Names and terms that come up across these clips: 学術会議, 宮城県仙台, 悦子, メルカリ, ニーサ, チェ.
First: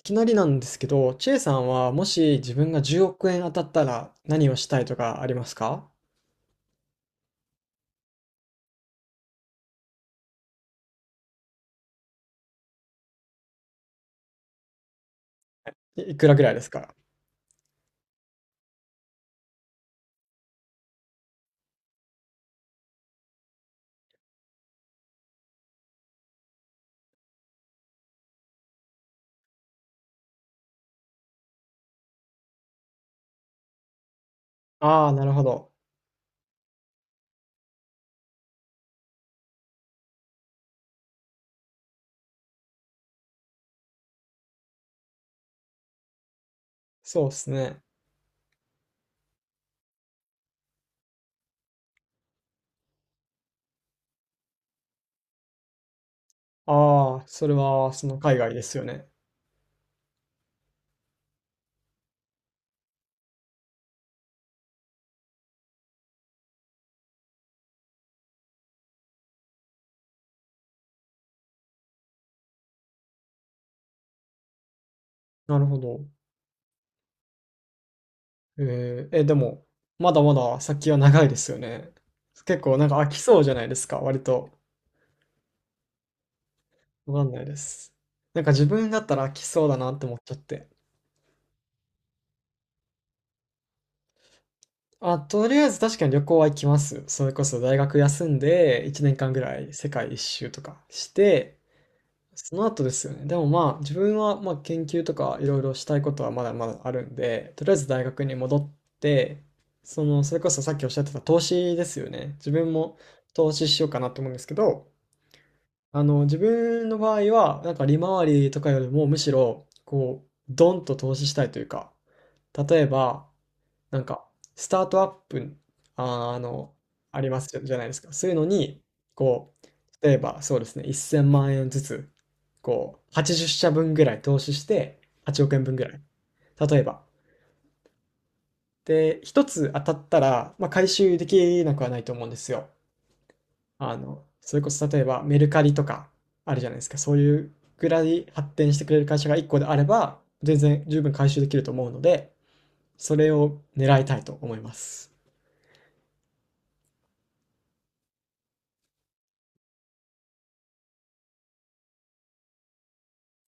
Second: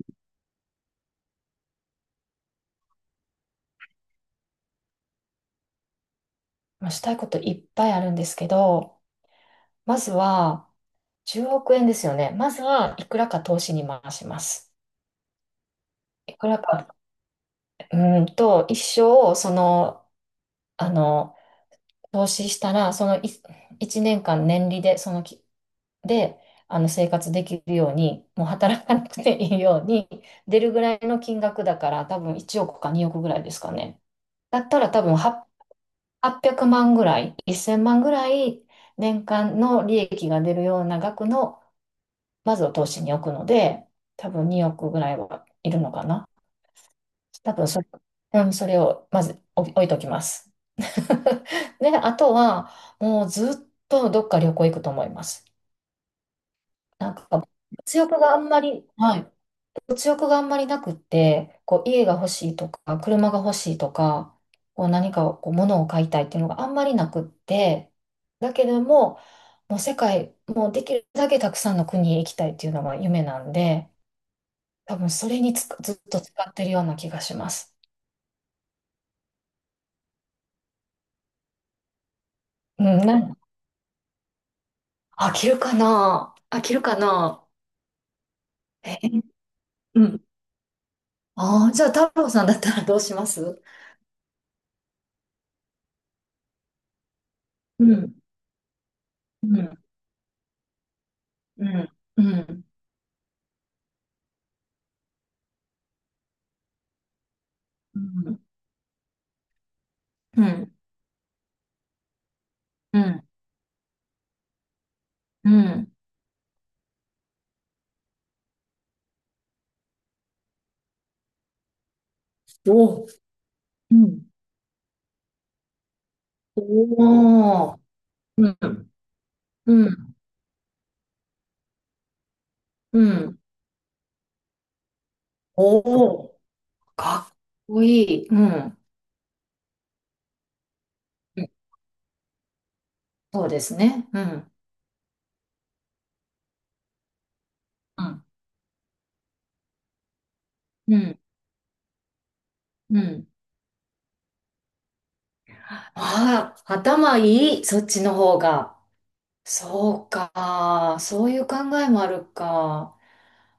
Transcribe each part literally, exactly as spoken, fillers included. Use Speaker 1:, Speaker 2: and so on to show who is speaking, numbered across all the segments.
Speaker 1: いきなりなんですけど、チェさんはもし自分がじゅうおく円当たったら何をしたいとかありますか？
Speaker 2: まあ、したいこといっぱいあるんですけど、まずはじゅうおく円ですよね。まずはいくらか投資に回します。
Speaker 1: いいくら
Speaker 2: い
Speaker 1: ぐ
Speaker 2: く
Speaker 1: らい
Speaker 2: ら
Speaker 1: ですか？
Speaker 2: か、うーんと、一生、その、あの、投資したら、そのいいちねんかん年利で、そのき、で、あの生活できるように、もう働かなくていいように、出るぐらいの金額だから、多分いちおくかにおくぐらいですかね。だったら多
Speaker 1: ああ、
Speaker 2: 分
Speaker 1: な
Speaker 2: は
Speaker 1: るほ
Speaker 2: っ
Speaker 1: ど。
Speaker 2: はっぴゃくまんぐらい、せんまんぐらい年間の利益が出るような額の、まずを投資に置くので、多分におくぐらいはいるのかな。
Speaker 1: そうです
Speaker 2: 多分そ
Speaker 1: ね。
Speaker 2: れ、うん、それをまず置置いときます。で、あとは、もうずっとどっか旅行行くと思います。なん
Speaker 1: ああ、
Speaker 2: か、
Speaker 1: それは、
Speaker 2: 物
Speaker 1: そ
Speaker 2: 欲
Speaker 1: の
Speaker 2: があ
Speaker 1: 海
Speaker 2: ん
Speaker 1: 外
Speaker 2: ま
Speaker 1: ですよ
Speaker 2: り、
Speaker 1: ね。
Speaker 2: はい。物欲があんまりなくって、こう家が欲しいとか、車が欲しいとか、こう何かこう物を買いたいっていうのがあんまりなくって、だけども、もう世界、もうできるだけたくさんの国へ行きたいっていうのが夢なんで、多分それに
Speaker 1: なる
Speaker 2: つ
Speaker 1: ほ
Speaker 2: く、ずっ
Speaker 1: ど。
Speaker 2: と使ってるような気がします。
Speaker 1: えー、え、でも、まだまだ先は長いですよね。結構
Speaker 2: う
Speaker 1: なんか
Speaker 2: ん、
Speaker 1: 飽き
Speaker 2: な、
Speaker 1: そうじゃないですか、割と。
Speaker 2: 飽きるかな飽きるか
Speaker 1: わかんない
Speaker 2: な。
Speaker 1: です。なんか自分だ
Speaker 2: え、
Speaker 1: ったら飽きそうだなっ
Speaker 2: う
Speaker 1: て思っ
Speaker 2: ん。
Speaker 1: ちゃって。
Speaker 2: ああ、じゃあ太郎さんだったらどうします？
Speaker 1: あ、とりあえず確かに旅行は行きます。それこそ大
Speaker 2: う
Speaker 1: 学
Speaker 2: ん、
Speaker 1: 休んでいちねんかんぐら
Speaker 2: う
Speaker 1: い
Speaker 2: ん、
Speaker 1: 世界一周とかして、
Speaker 2: うん、う
Speaker 1: そ
Speaker 2: ん、
Speaker 1: の後ですよね。でもまあ自分はまあ研究とかいろいろしたいことはまだまだあるんで、とりあえず
Speaker 2: う
Speaker 1: 大学に
Speaker 2: ん、
Speaker 1: 戻って、その、それ
Speaker 2: う
Speaker 1: こそ
Speaker 2: ん、
Speaker 1: さっきおっしゃってた投資ですよね。自分も
Speaker 2: うん、
Speaker 1: 投資しようかなと思うんですけど、
Speaker 2: うん。
Speaker 1: あの、自分の場合は、なんか利回りとかよりもむしろ、こう、ドンと投資したいというか、例え
Speaker 2: おお。
Speaker 1: ば、
Speaker 2: う
Speaker 1: なんか、
Speaker 2: ん。
Speaker 1: スタートアップ、あー、あの、あります
Speaker 2: お
Speaker 1: じゃ
Speaker 2: ー。
Speaker 1: ないですか。そういうの
Speaker 2: う
Speaker 1: に、
Speaker 2: ん。
Speaker 1: こ
Speaker 2: う
Speaker 1: う、例
Speaker 2: ん。
Speaker 1: えばそうですね、せんまん円ずつ、こ
Speaker 2: う
Speaker 1: う、
Speaker 2: ん。
Speaker 1: はちじゅう社分ぐらい投資して、はちおく円分ぐらい。
Speaker 2: おー。
Speaker 1: 例えば。
Speaker 2: かっこいい。うん。
Speaker 1: で、一つ当たったら、まあ、回収で
Speaker 2: うん、
Speaker 1: きなくはないと思うんですよ。
Speaker 2: そうです
Speaker 1: あ
Speaker 2: ね。う
Speaker 1: の、
Speaker 2: ん。
Speaker 1: それこそ例えばメルカリとかあるじゃないですか。そういうぐら
Speaker 2: うん。
Speaker 1: い発展してくれる会社がいっこであれば、全然
Speaker 2: う
Speaker 1: 十分
Speaker 2: ん。
Speaker 1: 回収できると思うので、
Speaker 2: う
Speaker 1: そ
Speaker 2: ん。
Speaker 1: れを狙いたいと思います。
Speaker 2: ああ、頭いい。そっちの方が。そうか。そういう考えもあるか。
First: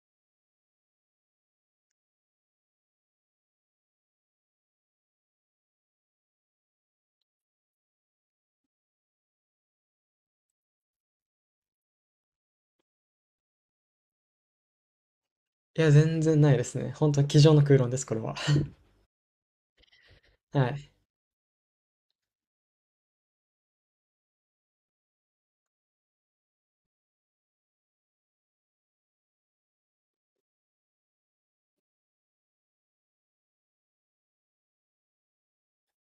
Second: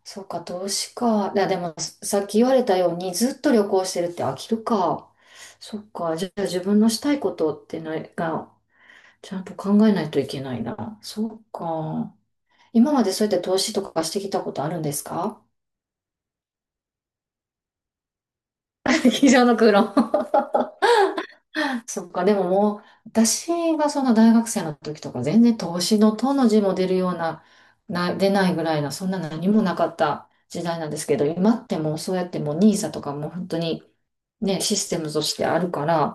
Speaker 2: そうか、投資か。いや、でも、さっき言われたように、ずっと旅行してるって飽きるか。そっか。じゃあ、自分のしたいことってないが、ちゃんと考えないといけないな。そうか。今までそうやって投資とかしてきたことあるんですか？
Speaker 1: いや、全然ないですね。本当に机上の空論です、これは。
Speaker 2: 机上の空論。
Speaker 1: はい。
Speaker 2: そっか、でももう、私がその大学生の時とか全然投資のとの字も出るような、な、出ないぐらいな、そんな何もなかった時代なんですけど、今ってもうそうやってもうニーサとかも本当にね、システムとしてあるから、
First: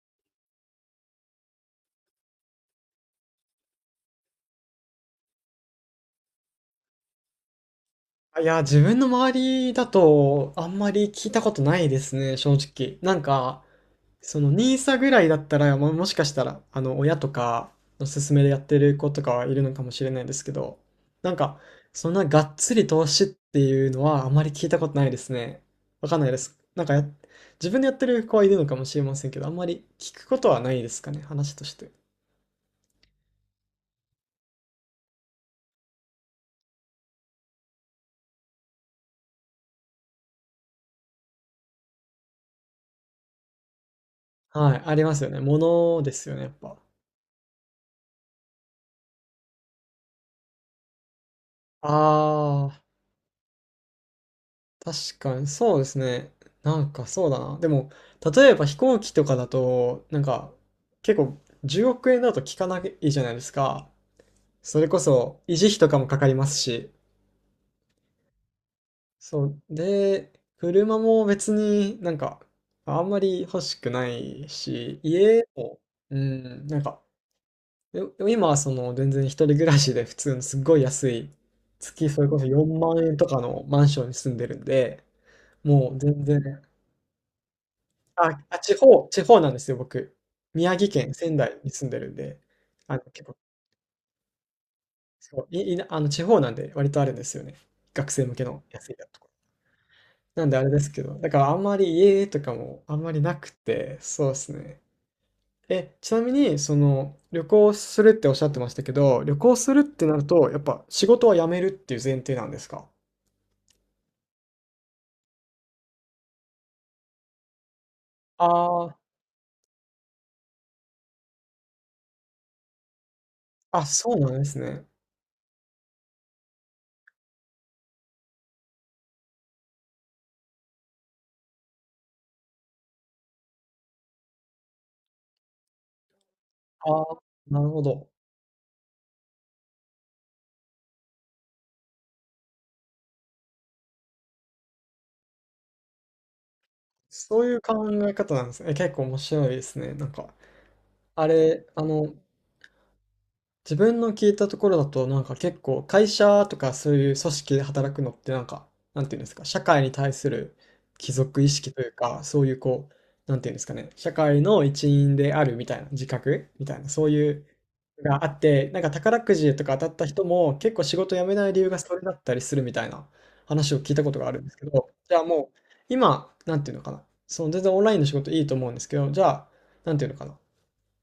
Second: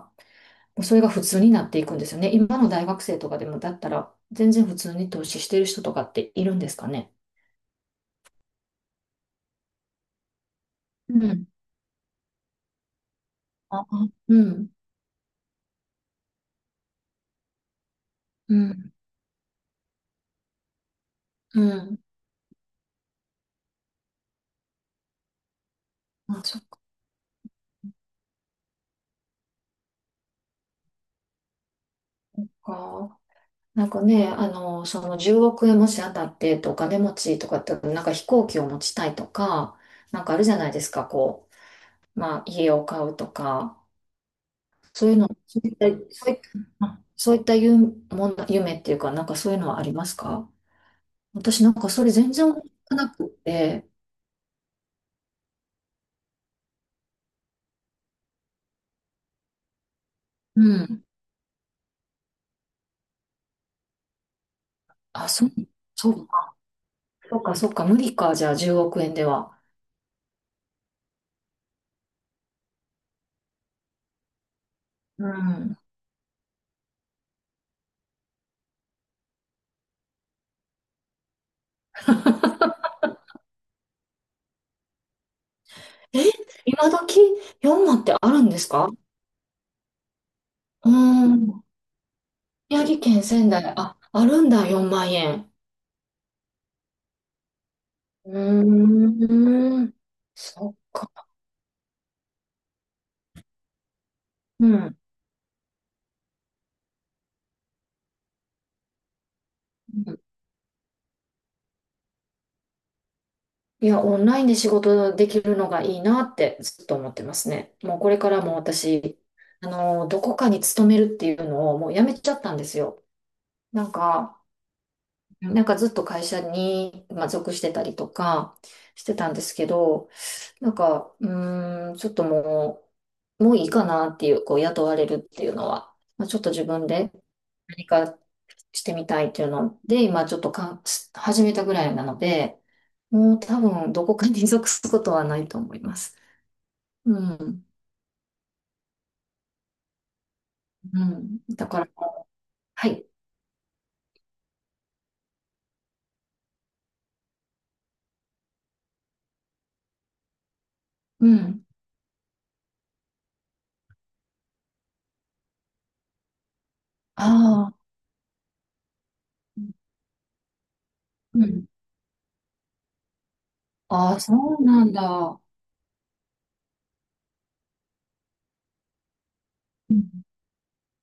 Speaker 2: もうそれが普通になっていくんですよね。今の大学生とかでもだったら、全然普通に投資してる人とかっているんですかね？
Speaker 1: いや、自分の周りだとあんまり
Speaker 2: う
Speaker 1: 聞いた
Speaker 2: ん。
Speaker 1: ことないですね、正直。なんか、
Speaker 2: あ、う
Speaker 1: その
Speaker 2: ん。
Speaker 1: ニーサぐらいだったら、ももしかしたら、あの、親とかの勧めで
Speaker 2: う
Speaker 1: やって
Speaker 2: ん。
Speaker 1: る子とかはいるのかもしれないんですけど、なんか、
Speaker 2: うん。
Speaker 1: そんながっつり投資っていうのはあまり聞いたことないですね。わかんないで
Speaker 2: あ、
Speaker 1: す。
Speaker 2: そっか。
Speaker 1: なんかや、自分でやってる子はいるのかもしれませんけど、あんまり聞くことはないですかね、話として。
Speaker 2: なんかね、あの、そのじゅうおく円もし当たってとお金持ちとかって、なんか飛行機を持ちたいとか、なんかあるじゃないですか、こう、まあ家を買うとか、
Speaker 1: はい、あり
Speaker 2: そうい
Speaker 1: ま
Speaker 2: う
Speaker 1: す
Speaker 2: の、
Speaker 1: よね。も
Speaker 2: そういった、
Speaker 1: のです
Speaker 2: そう
Speaker 1: よ
Speaker 2: い
Speaker 1: ね、
Speaker 2: っ
Speaker 1: やっぱ。
Speaker 2: た、そういった夢、もん夢っていうか、なんかそういうのはありますか？私なんかそれ全然思
Speaker 1: あ
Speaker 2: い
Speaker 1: あ、
Speaker 2: つかなくって、
Speaker 1: 確かに、そうですね。なんかそうだな。でも、例えば飛行機とかだと、なんか、
Speaker 2: うん。
Speaker 1: 結構、じゅうおく円だと効かないじゃないですか。それこ
Speaker 2: あ、
Speaker 1: そ、
Speaker 2: そう、
Speaker 1: 維持費とかも
Speaker 2: そ
Speaker 1: かか
Speaker 2: う
Speaker 1: りま
Speaker 2: か、
Speaker 1: すし。
Speaker 2: そうか、そうか、無理か、じゃあじゅうおく円で
Speaker 1: そ
Speaker 2: は。
Speaker 1: う。で、車も別になんか、あんまり欲しくないし、
Speaker 2: う
Speaker 1: 家
Speaker 2: ん。
Speaker 1: も、うん、なんか、よ今はその、全然一人暮らしで普通のすっごい安い、月それこそよんまん円とかのマンションに住んでるんで、もう
Speaker 2: え、
Speaker 1: 全然、
Speaker 2: 今時よんまんってある
Speaker 1: あ、
Speaker 2: んで
Speaker 1: あ、
Speaker 2: す
Speaker 1: 地
Speaker 2: か？
Speaker 1: 方地方なんですよ、僕。宮
Speaker 2: う
Speaker 1: 城県仙台
Speaker 2: ん。
Speaker 1: に住んでるんで、
Speaker 2: 宮
Speaker 1: あ
Speaker 2: 城
Speaker 1: の、
Speaker 2: 県
Speaker 1: 結構、
Speaker 2: 仙台、あ、あるんだ、よんまん
Speaker 1: そう、
Speaker 2: 円。
Speaker 1: いいなあの、地方なんで割とあるんですよね。学生向けの安い
Speaker 2: う
Speaker 1: やとこ。
Speaker 2: ーん、
Speaker 1: なんであれ
Speaker 2: そっ
Speaker 1: ですけど、
Speaker 2: か。
Speaker 1: だからあんまり家とかもあんまりなくて、そうです
Speaker 2: う
Speaker 1: ね。
Speaker 2: ん。
Speaker 1: え、ちなみに、その、旅行するっておっしゃってましたけど、旅行するって
Speaker 2: う
Speaker 1: な
Speaker 2: ん。
Speaker 1: ると、やっぱ仕事は辞めるっていう前提なんですか？
Speaker 2: いや、オンラインで仕事できるのがいいなってずっと思ってますね。もうこれからも
Speaker 1: ああ、
Speaker 2: 私、あの、どこかに勤めるっていうのをもうやめちゃったんですよ。な
Speaker 1: あ、
Speaker 2: ん
Speaker 1: そうなん
Speaker 2: か、
Speaker 1: ですね。
Speaker 2: なんかずっと会社に、まあ、属してたりとかしてたんですけど、なんか、うーん、ちょっともう、もういいかなっていう、こう、雇われるっていうのは、まあ、ちょっと自分
Speaker 1: ああ、
Speaker 2: で
Speaker 1: なるほ
Speaker 2: 何
Speaker 1: ど。
Speaker 2: かしてみたいっていうので、今ちょっとか始めたぐらいなので、もう多分どこかに属すことはないと思います。う
Speaker 1: そういう
Speaker 2: ん、
Speaker 1: 考え方なんですね。え、結構面白いですね、なんか。
Speaker 2: う
Speaker 1: あ
Speaker 2: ん。
Speaker 1: れ、
Speaker 2: だか
Speaker 1: あ
Speaker 2: ら、
Speaker 1: の、
Speaker 2: はい。
Speaker 1: 自分の聞いたところだと、なんか結構会社とかそういう組織で働くのってなんか、なんていうんですか、社会に対する帰
Speaker 2: う
Speaker 1: 属意
Speaker 2: ん。
Speaker 1: 識というか、そういうこう、なんていうんですかね、社会の一員であるみたいな、自覚みたいな、そういう
Speaker 2: ああ、
Speaker 1: のがあって、なんか宝くじとか当たった人も結構仕事辞め
Speaker 2: う
Speaker 1: ない理
Speaker 2: ん。
Speaker 1: 由がそれだったりするみたいな話を聞いたこ
Speaker 2: あ
Speaker 1: と
Speaker 2: あ、
Speaker 1: があ
Speaker 2: そ
Speaker 1: るんです
Speaker 2: う
Speaker 1: け
Speaker 2: な
Speaker 1: ど、
Speaker 2: ん
Speaker 1: じゃあ
Speaker 2: だ。
Speaker 1: もう、今、なんていうのかな、その全然オンラインの仕事いいと思うんですけど、じゃあ、な
Speaker 2: う
Speaker 1: んていうのか
Speaker 2: ん。
Speaker 1: な。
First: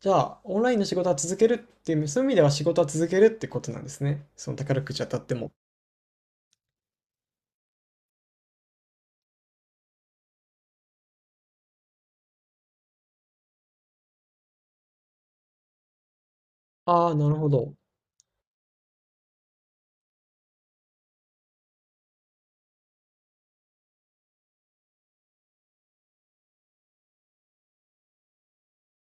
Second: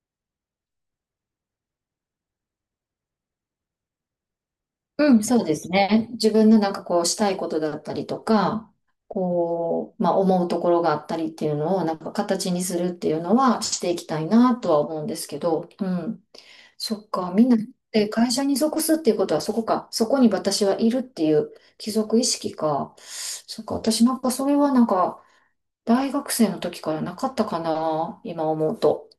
Speaker 1: じゃあ、オンラインの仕事は続けるっていう、そういう意味では仕事は続けるってことなんですね。その宝くじ当
Speaker 2: う
Speaker 1: たっ
Speaker 2: ん、
Speaker 1: て
Speaker 2: そう
Speaker 1: も。
Speaker 2: ですね。自分のなんかこうしたいことだったりとか、こう、まあ思うところがあったりっていうのをなんか形にするっていうのはしていきたいなとは思うんですけど、うん。そ
Speaker 1: あ
Speaker 2: っ
Speaker 1: あ、な
Speaker 2: か、
Speaker 1: る
Speaker 2: み
Speaker 1: ほ
Speaker 2: んな
Speaker 1: ど。
Speaker 2: で会社に属すっていうことはそこか、そこに私はいるっていう帰属意識か。そっか、私なんかそれはなんか大学生の時からなかったかな、今思うと。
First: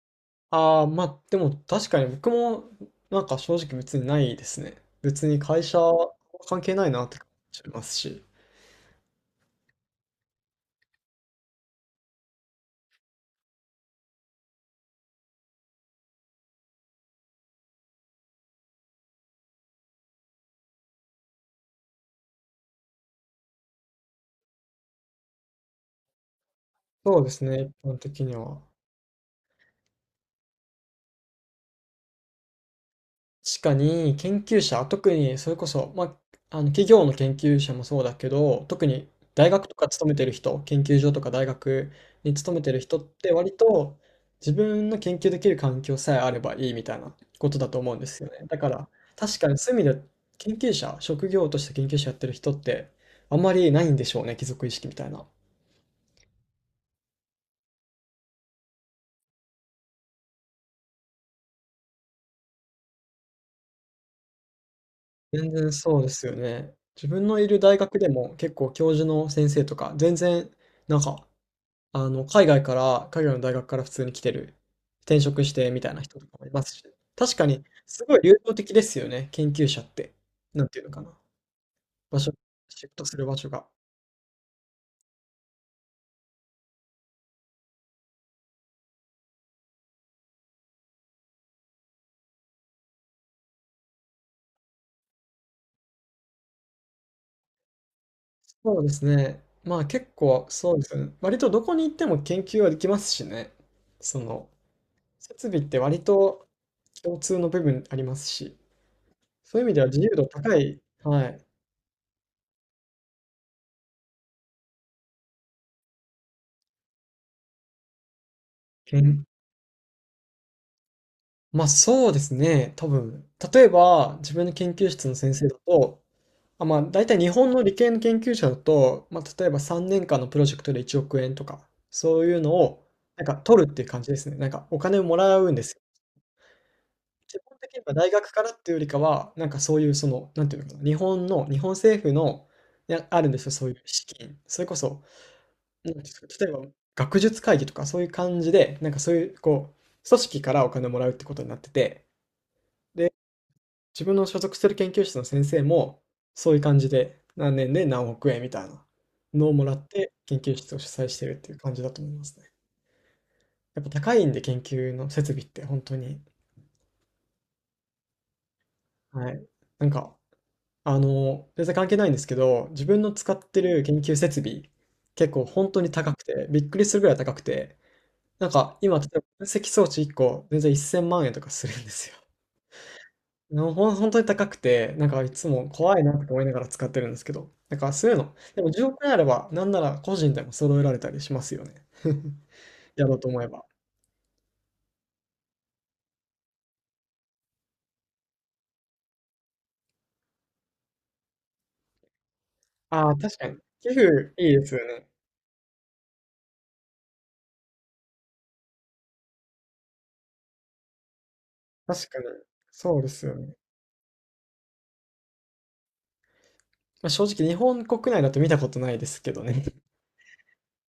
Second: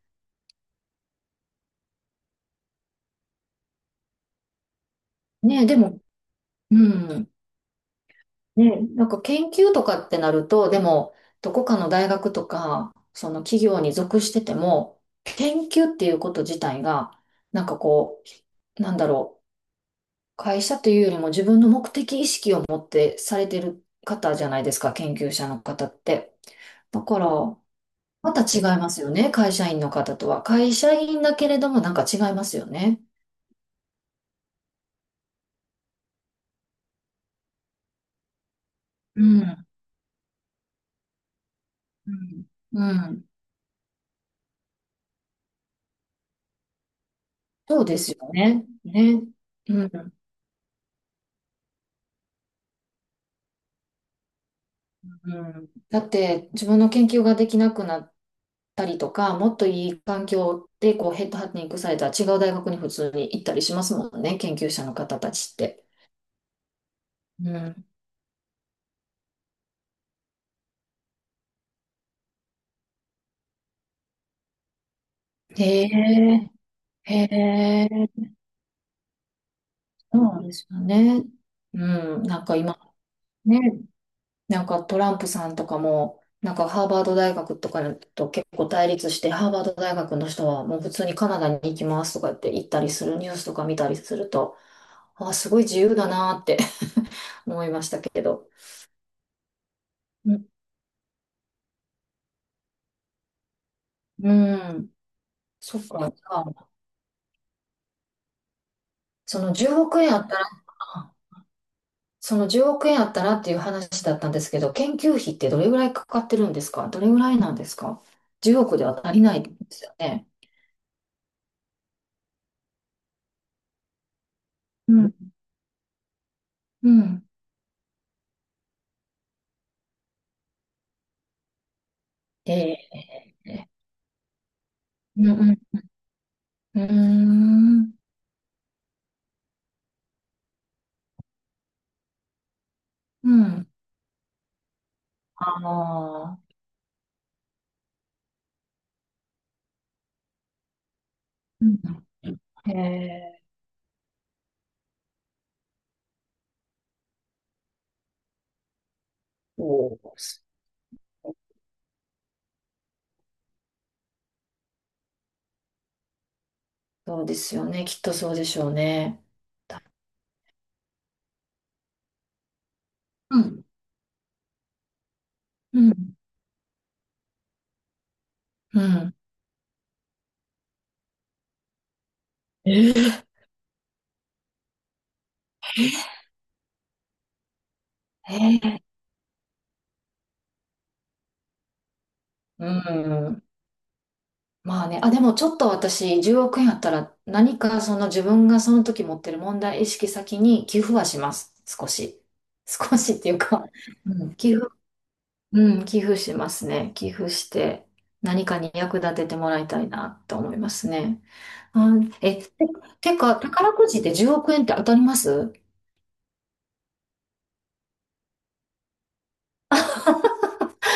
Speaker 1: ああ、まあ、でも確かに僕も、なんか正直別にないですね。別に会
Speaker 2: ねえ、で
Speaker 1: 社
Speaker 2: も、
Speaker 1: は関係
Speaker 2: う
Speaker 1: ないなって感
Speaker 2: ん。
Speaker 1: じますし。
Speaker 2: ね、なんか研究とかってなると、でも、どこかの大学とか、その企業に属してても、研究っていうこと自体が、なんかこう、なんだろう、会社というよりも自分の目的意識を持ってされてる方じゃないですか、研究者の方って。だ
Speaker 1: そ
Speaker 2: か
Speaker 1: う
Speaker 2: ら、
Speaker 1: ですね、一般的
Speaker 2: ま
Speaker 1: に
Speaker 2: た違
Speaker 1: は。
Speaker 2: いますよね、会社員の方とは。会社員だけれども、なんか違いますよね。
Speaker 1: 確かに研究者、特にそれこそ、まあ、あの企業の研究者もそうだけど、特に
Speaker 2: う
Speaker 1: 大
Speaker 2: ん。
Speaker 1: 学とか勤めてる人、研究所とか大学
Speaker 2: う
Speaker 1: に
Speaker 2: ん。
Speaker 1: 勤めてる
Speaker 2: う
Speaker 1: 人っ
Speaker 2: ん。
Speaker 1: て割と自分の研究できる環境さえあればいいみたいなことだと
Speaker 2: そう
Speaker 1: 思う
Speaker 2: で
Speaker 1: んで
Speaker 2: すよ
Speaker 1: すよね。だ
Speaker 2: ね。
Speaker 1: から
Speaker 2: ね。
Speaker 1: 確かにそうい
Speaker 2: う
Speaker 1: う意味で
Speaker 2: ん。
Speaker 1: 研究者、職業として研究者やってる人ってあんまりないんでしょうね、貴族意識みた
Speaker 2: う
Speaker 1: いな。
Speaker 2: ん。だって自分の研究ができなくなったりとか、もっといい環境でこうヘッドハンティングされたら違う大学に普通に行ったりしますもんね、研究者の方た
Speaker 1: 全
Speaker 2: ちっ
Speaker 1: 然
Speaker 2: て。
Speaker 1: そうですよね。自分のい
Speaker 2: う
Speaker 1: る大
Speaker 2: ん。
Speaker 1: 学でも結構教授の先生とか全然なんかあの、海外から、海外の大学から普通に来てる、転職してみ
Speaker 2: へ
Speaker 1: たいな人とかも
Speaker 2: え、
Speaker 1: いますし、
Speaker 2: へ
Speaker 1: 確かに
Speaker 2: え、
Speaker 1: すごい流動的ですよね、研究者って。
Speaker 2: そうなんで
Speaker 1: な
Speaker 2: す
Speaker 1: んて
Speaker 2: よ
Speaker 1: いうのかな、
Speaker 2: ね。う
Speaker 1: 場
Speaker 2: ん、
Speaker 1: 所
Speaker 2: なんか今
Speaker 1: シフトする場所
Speaker 2: ね、
Speaker 1: が。
Speaker 2: なんかトランプさんとかも、なんかハーバード大学とかと結構対立して、ハーバード大学の人はもう普通にカナダに行きますとかって言ったりするニュースとか見たりすると、あ、すごい自由だなって 思いましたけど。
Speaker 1: そうですね。まあ結
Speaker 2: う
Speaker 1: 構
Speaker 2: ん、
Speaker 1: そうですよね。割とどこに行っても研究はできますしね。そ
Speaker 2: う
Speaker 1: の、
Speaker 2: ん、
Speaker 1: 設備って
Speaker 2: そっ
Speaker 1: 割
Speaker 2: か。じゃ
Speaker 1: と
Speaker 2: あ
Speaker 1: 共通の部分ありますし、
Speaker 2: その
Speaker 1: そういう意味
Speaker 2: 10
Speaker 1: では自
Speaker 2: 億
Speaker 1: 由
Speaker 2: 円あ
Speaker 1: 度
Speaker 2: ったら、
Speaker 1: 高い、はい、
Speaker 2: そのじゅうおく円あったらっていう話だったんですけど、研究費ってどれぐらいかかってるんですか？どれぐらいなんですか？ じゅう 億では足り
Speaker 1: 研
Speaker 2: ないですよね。
Speaker 1: まあそうですね、多分。例えば、自分の研究
Speaker 2: う
Speaker 1: 室
Speaker 2: ん。
Speaker 1: の先生だと、あ、まあ、
Speaker 2: う
Speaker 1: 大体
Speaker 2: ん。
Speaker 1: 日本の理系の研究者だと、まあ、例えばさんねんかんのプロジェクトでいちおく円とか、そういうの
Speaker 2: え
Speaker 1: を、
Speaker 2: え、
Speaker 1: なんか取るっていう感じですね。なんかお金をも
Speaker 2: うん、
Speaker 1: らう
Speaker 2: う
Speaker 1: んです
Speaker 2: ん。
Speaker 1: よ。
Speaker 2: うー
Speaker 1: 基本的には
Speaker 2: ん。
Speaker 1: 大学からっていうよりかは、なんかそういうその、なんていうのかな、日本の、日本政府の、いやある
Speaker 2: う
Speaker 1: んですよ、そ
Speaker 2: ん。
Speaker 1: ういう資金。それこそ、
Speaker 2: あ
Speaker 1: なんていうんですか、例え
Speaker 2: あ。
Speaker 1: ば学術会議とかそういう感じで、なんかそういう、こう、組織からお金をもらうってことになって
Speaker 2: う
Speaker 1: て、
Speaker 2: ん、ええ、
Speaker 1: 自分の所属する研究室の先生も、そういう感じで、何年で何億円みたいなのをも
Speaker 2: お
Speaker 1: らって、
Speaker 2: ー。
Speaker 1: 研究室を主催してるっていう感じだと思いますね。やっぱ高いんで、研究の設備ってほんとに。
Speaker 2: そうですよね。きっとそうでしょうね。
Speaker 1: はい。
Speaker 2: だ
Speaker 1: なんか、あの、全然関係ないんですけど、自分の使
Speaker 2: う
Speaker 1: って
Speaker 2: ん。
Speaker 1: る研究設備、結構ほん
Speaker 2: う
Speaker 1: とに高
Speaker 2: ん。
Speaker 1: くて、びっくりするぐらい高くて、なんか
Speaker 2: う
Speaker 1: 今、例
Speaker 2: ん。
Speaker 1: えば分析装置いっこ、全然せんまん円とかするんですよ。
Speaker 2: え
Speaker 1: のほん、本当に高くて、なんかいつも怖いなって思いながら使ってるんですけど、なんかそういう
Speaker 2: え
Speaker 1: の、でも
Speaker 2: え、
Speaker 1: じゅうおく円あれば、なんなら個人でも揃えられたりしますよね。
Speaker 2: う
Speaker 1: やろうと思
Speaker 2: ん。
Speaker 1: えば。
Speaker 2: まあね、あ、でもちょっと私、じゅうおく円あったら、何かその自分がその時持ってる問題意識先に寄付はします。少し。少
Speaker 1: あ
Speaker 2: し
Speaker 1: あ、
Speaker 2: ってい
Speaker 1: 確
Speaker 2: う
Speaker 1: かに。
Speaker 2: か、
Speaker 1: 寄
Speaker 2: う
Speaker 1: 付
Speaker 2: ん、
Speaker 1: い
Speaker 2: 寄
Speaker 1: いで
Speaker 2: 付、
Speaker 1: すよね。
Speaker 2: うん、寄付しますね。寄付して、何かに役立ててもらいたいなと思いますね。あ、
Speaker 1: 確かに。
Speaker 2: え、て、
Speaker 1: そうで
Speaker 2: て
Speaker 1: すよ
Speaker 2: か、
Speaker 1: ね。
Speaker 2: 宝くじでじゅうおく円って当たります？
Speaker 1: まあ、正直日本国内だと見たことないですけどね。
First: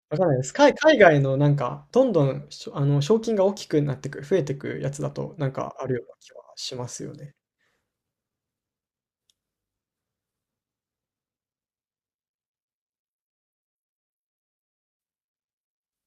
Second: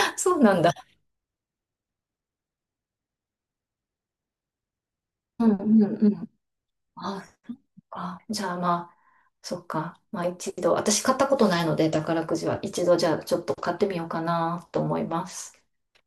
Speaker 1: わかんな
Speaker 2: そ
Speaker 1: いで
Speaker 2: う
Speaker 1: す。
Speaker 2: なん
Speaker 1: 海、
Speaker 2: だ。
Speaker 1: 海外のなんか、どんどんしょ、あの、賞金が大きくなってく、増えてくやつだと、な
Speaker 2: うん、
Speaker 1: ん
Speaker 2: う
Speaker 1: かある
Speaker 2: ん、
Speaker 1: よう
Speaker 2: う
Speaker 1: な
Speaker 2: ん。
Speaker 1: 気はしますよ
Speaker 2: あ、
Speaker 1: ね。
Speaker 2: そっか。じゃあまあ。そっか。まあ一度、私買ったことないので、宝くじは一度じゃあちょっと買ってみようかなと思います。